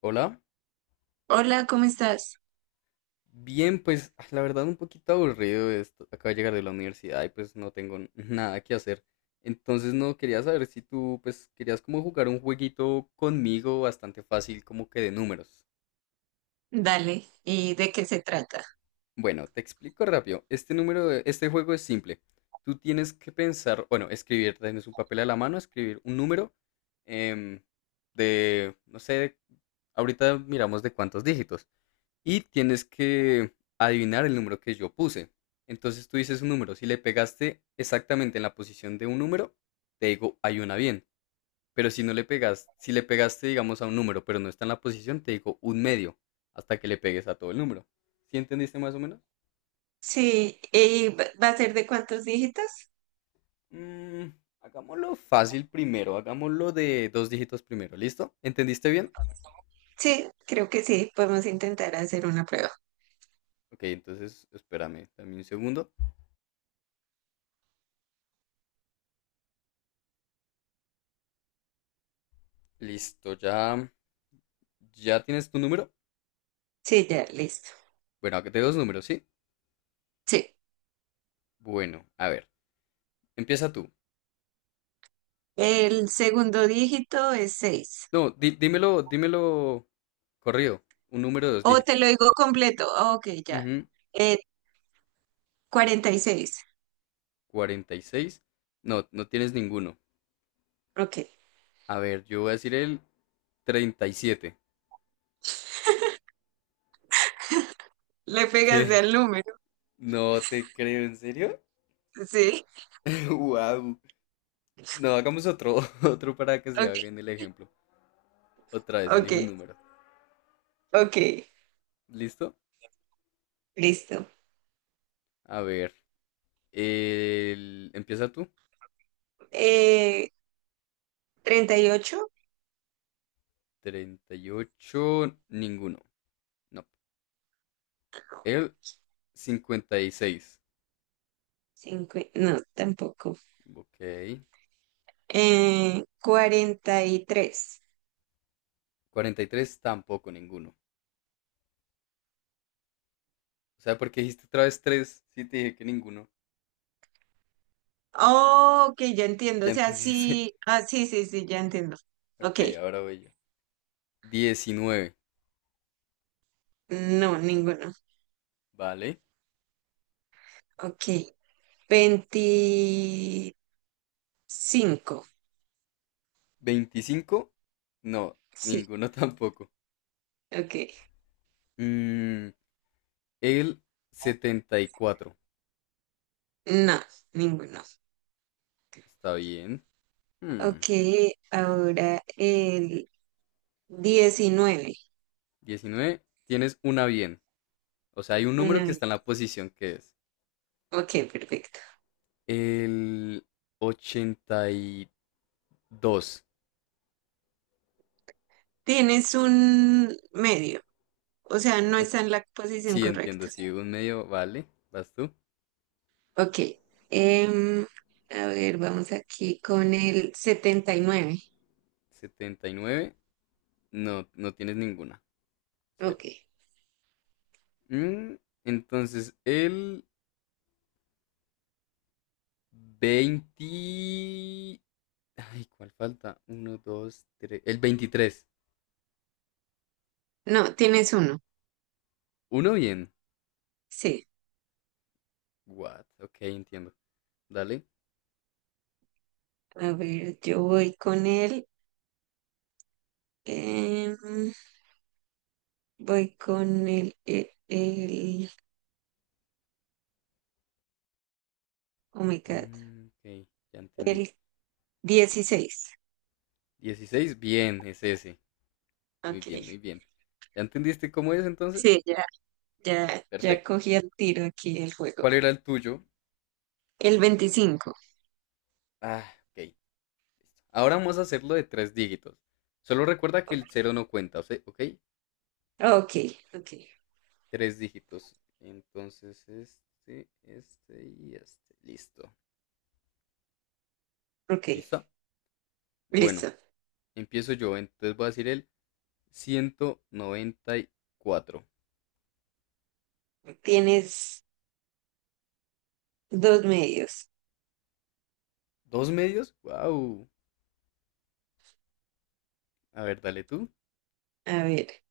Hola. Hola, ¿cómo estás? Bien, pues la verdad un poquito aburrido esto. Acabo de llegar de la universidad y pues no tengo nada que hacer. Entonces no quería saber si tú pues querías como jugar un jueguito conmigo bastante fácil como que de números. Dale, ¿y de qué se trata? Bueno, te explico rápido. Este juego es simple. Tú tienes que pensar, bueno, escribir, tienes un papel a la mano, escribir un número em, no sé, ahorita miramos de cuántos dígitos. Y tienes que adivinar el número que yo puse. Entonces tú dices un número, si le pegaste exactamente en la posición de un número, te digo hay una bien. Pero si no le pegas, si le pegaste, digamos, a un número, pero no está en la posición, te digo un medio, hasta que le pegues a todo el número. ¿Sí entendiste más o menos? Sí, ¿y va a ser de cuántos dígitos? Mm, Hagámoslo fácil primero, hagámoslo de dos dígitos primero, ¿listo? ¿Entendiste bien? Sí, creo que sí, podemos intentar hacer una prueba. Ok, entonces espérame también un segundo. Listo, ya, ya tienes tu número. Sí, ya, listo. Bueno, de dos números, ¿sí? Sí, Bueno, a ver, empieza tú. el segundo dígito es seis. No, dímelo, dímelo corrido, un número de dos O te dígitos. lo digo completo. Ah, ok, ya. Ujú, Eh, 46. 46. No, no tienes ninguno. Ok. A ver, yo voy a decir el 37. Le ¿Qué? pegas al número. No te creo, ¿en serio? Sí, Wow. No, hagamos otro, otro para que se ok, haga en el ejemplo. Otra vez, ok, elige un número. ok. ¿Listo? Listo. A ver, empieza tú. Eh, 38. 38, ninguno. No. El 56. No, tampoco. Ok. 43. 43 tampoco ninguno. O sea, porque dijiste otra vez 3, sí te dije que ninguno. Oh, ok, ya entiendo. Ya O sea, entendiste. sí. Ah, sí, sí, sí, ya entiendo. Ok. Ok, ahora voy yo. 19, No, ninguno. ¿vale? Ok. 25. 25, no, Sí. ninguno tampoco. Ok. Mm, el 74, No, ninguno. está bien. Hmm, Ok, ahora el 19. 19, tienes una bien. O sea, hay un número Una que está en vez. la posición que es. Ok, perfecto. El 82. Tienes un medio. O sea, no O- está en la posición Sí, entiendo, correcta. sí, un medio, vale. ¿Vas tú? Ok. em, a ver, vamos aquí con el 79. Setenta y nueve. No, no tienes ninguna. Cero. Ok. Mm, entonces, el 20... Ay, ¿cuál falta? Uno, dos, tres. El 23. No, tienes uno. Uno bien. Sí. What? Ok, entiendo. Dale. A ver, yo voy con él. em, voy con el... Oh my God. Ok, ya entendí. El 16. 16 bien, es ese. Muy Ok. bien, muy bien. ¿Ya entendiste cómo es entonces? Sí, ya, ya, ya Perfecto. cogí el tiro aquí el juego. ¿Cuál era el tuyo? El 25. Ah, ok. Listo. Ahora vamos a hacerlo de tres dígitos. Solo recuerda que el cero no cuenta, o sea, ¿ok? Ok, ok, Tres dígitos. Entonces, este y este. Listo. ok. ¿Listo? Bueno, Listo. empiezo yo. Entonces voy a decir el 194. Tienes dos medios. ¿Dos medios? ¡Wow! A ver, dale tú. A ver,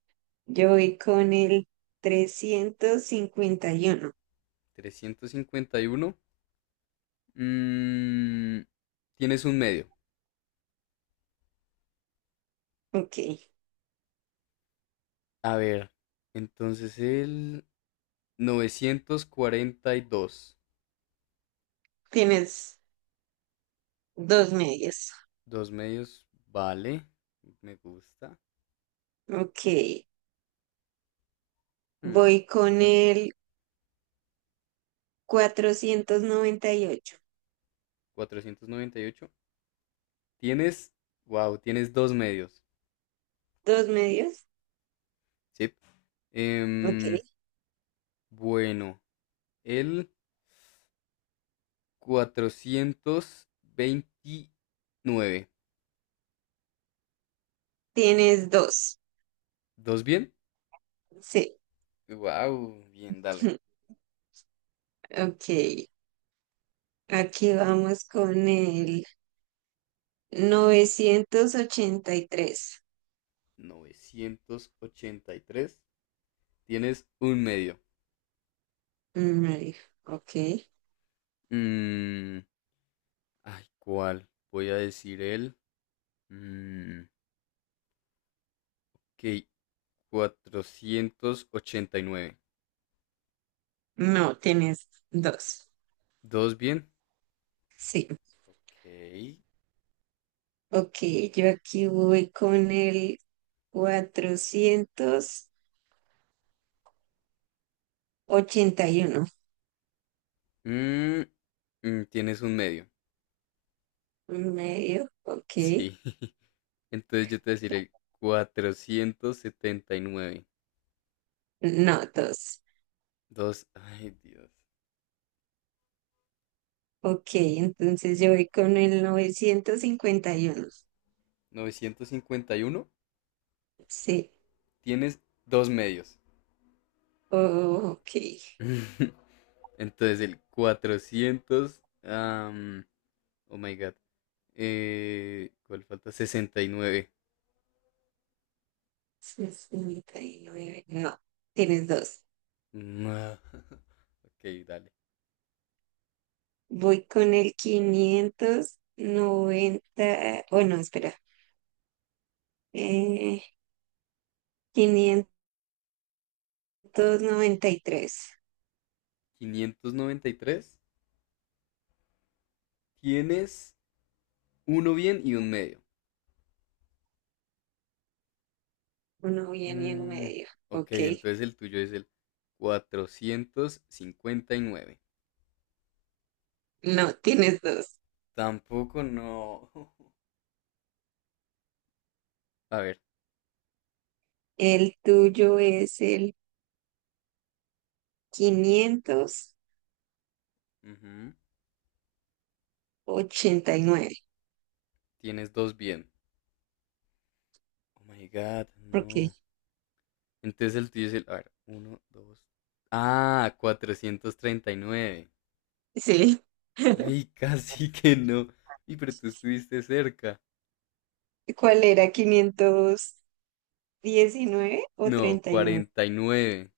yo voy con el 351. 351. Mm, Tienes un medio. Ok. A ver, entonces el 942. Tienes dos medios. Dos medios, vale. Me gusta. Ok. Hmm, Voy con vas- el 498. 498. Tienes, wow, tienes dos medios, ¿Dos medios? ¿sí? Ok. Em, bueno, el 429. Tienes dos. ¿Dos bien? Sí. Wow, bien, dale. Ok. Aquí vamos con el 983. 983. Tienes un medio. Marica, ok. Mm, Ay, ¿cuál? Voy a decir mm, ok, 489. No, tienes dos. ¿Dos bien? Sí. Ok. Ok. Yo aquí voy con el 481. Mm, Tienes un medio. Medio. Ok. Sí. Entonces yo te deciré 479. No, dos. Dos, ay Dios. Ok, entonces yo voy con el 951. 951. Sí, Tienes dos medios. oh, ok. Entonces el 400, oh my God. ¿Cuál falta? 69. 69. No, tienes dos. No. Ok, dale. Voy con el 590. Oh, no, espera. Eh, 593. 593. Tienes uno bien y un medio. Uno viene en Mm, medio. ok, Ok. entonces el tuyo es el 459. No, tienes dos. Tampoco no. A ver, El tuyo es el quinientos Ujú. ochenta y nueve. Tienes dos bien. Oh my god, no. Ok, Entonces el tuyo es el. A ver, uno, dos. Ah, 439. sí. Uy, casi que no. Y pero tú estuviste cerca. ¿Cuál era? 519 o No, 39. 49.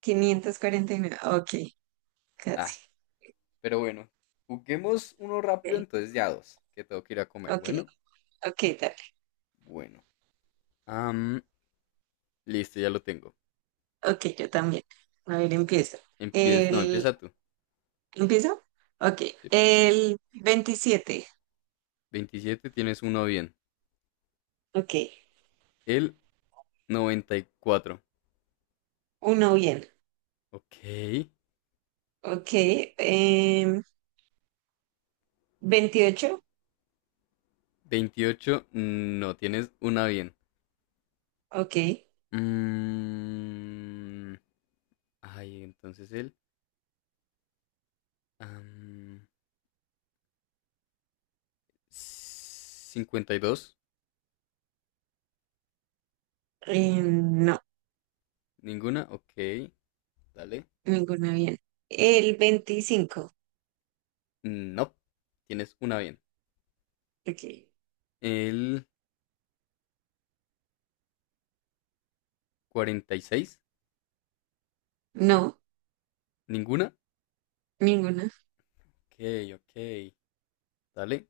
549. Ok, Ah, casi. pero bueno. Juguemos uno Ok, rápido, entonces ya dos. Que tengo que ir a comer. ok, Bueno. ok, dale. Bueno, Am, listo, ya lo tengo. Ok, yo también. A ver, empiezo. Empieza, no, El... empieza tú. ¿Empiezo? Ok, Sí, el 27. 27 tienes uno bien. Ok, El 94. uno bien. Ok. Ok, em, 28. 28. No tienes una bien. Ok, Mm, Ay, entonces am, 52. no, Ninguna. Ok. Dale. ninguna bien. El 25. No. Tienes una bien. Ok, El 46. no, Ninguna. ninguna. Ok, ok. Dale.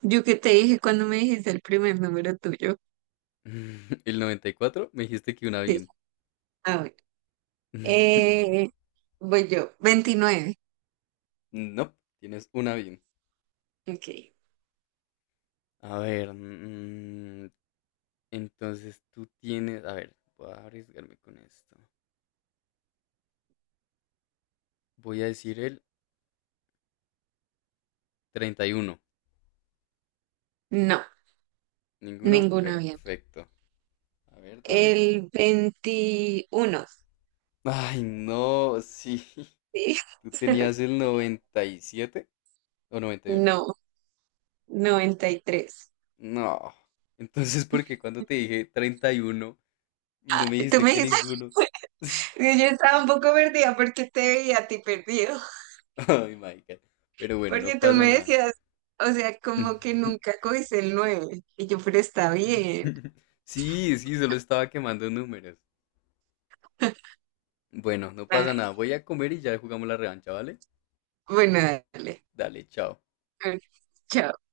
Yo que te dije cuando me dijiste el primer número tuyo. El 94. Me dijiste que una Sí, bien. ah, bueno. Eh, Voy yo, 29. No. Tienes una bien. Ok. A ver. Entonces tú tienes, a ver, voy a arriesgarme con esto. Voy a decir el 31. No, ¿Ninguno? ninguna bien. Perfecto. A ver, dale. El 21. Ay, no, sí. Sí. Tú tenías el 97 o 98. No, 93. No. Entonces, ¿por qué cuando te dije 31 no me Tú dijiste me que dices, ninguno? Sí. yo estaba un poco perdida porque te veía a ti perdido. Ay, my God. Pero bueno, no Porque tú pasa me nada. decías, o sea, como que nunca cogiste el nueve. Y yo, pero está bien. Sí, sí, solo estaba quemando números. Bueno, no pasa Ay, nada. Voy a comer y ya jugamos la revancha, ¿vale? bueno, dale. Dale, chao. A ver, chao.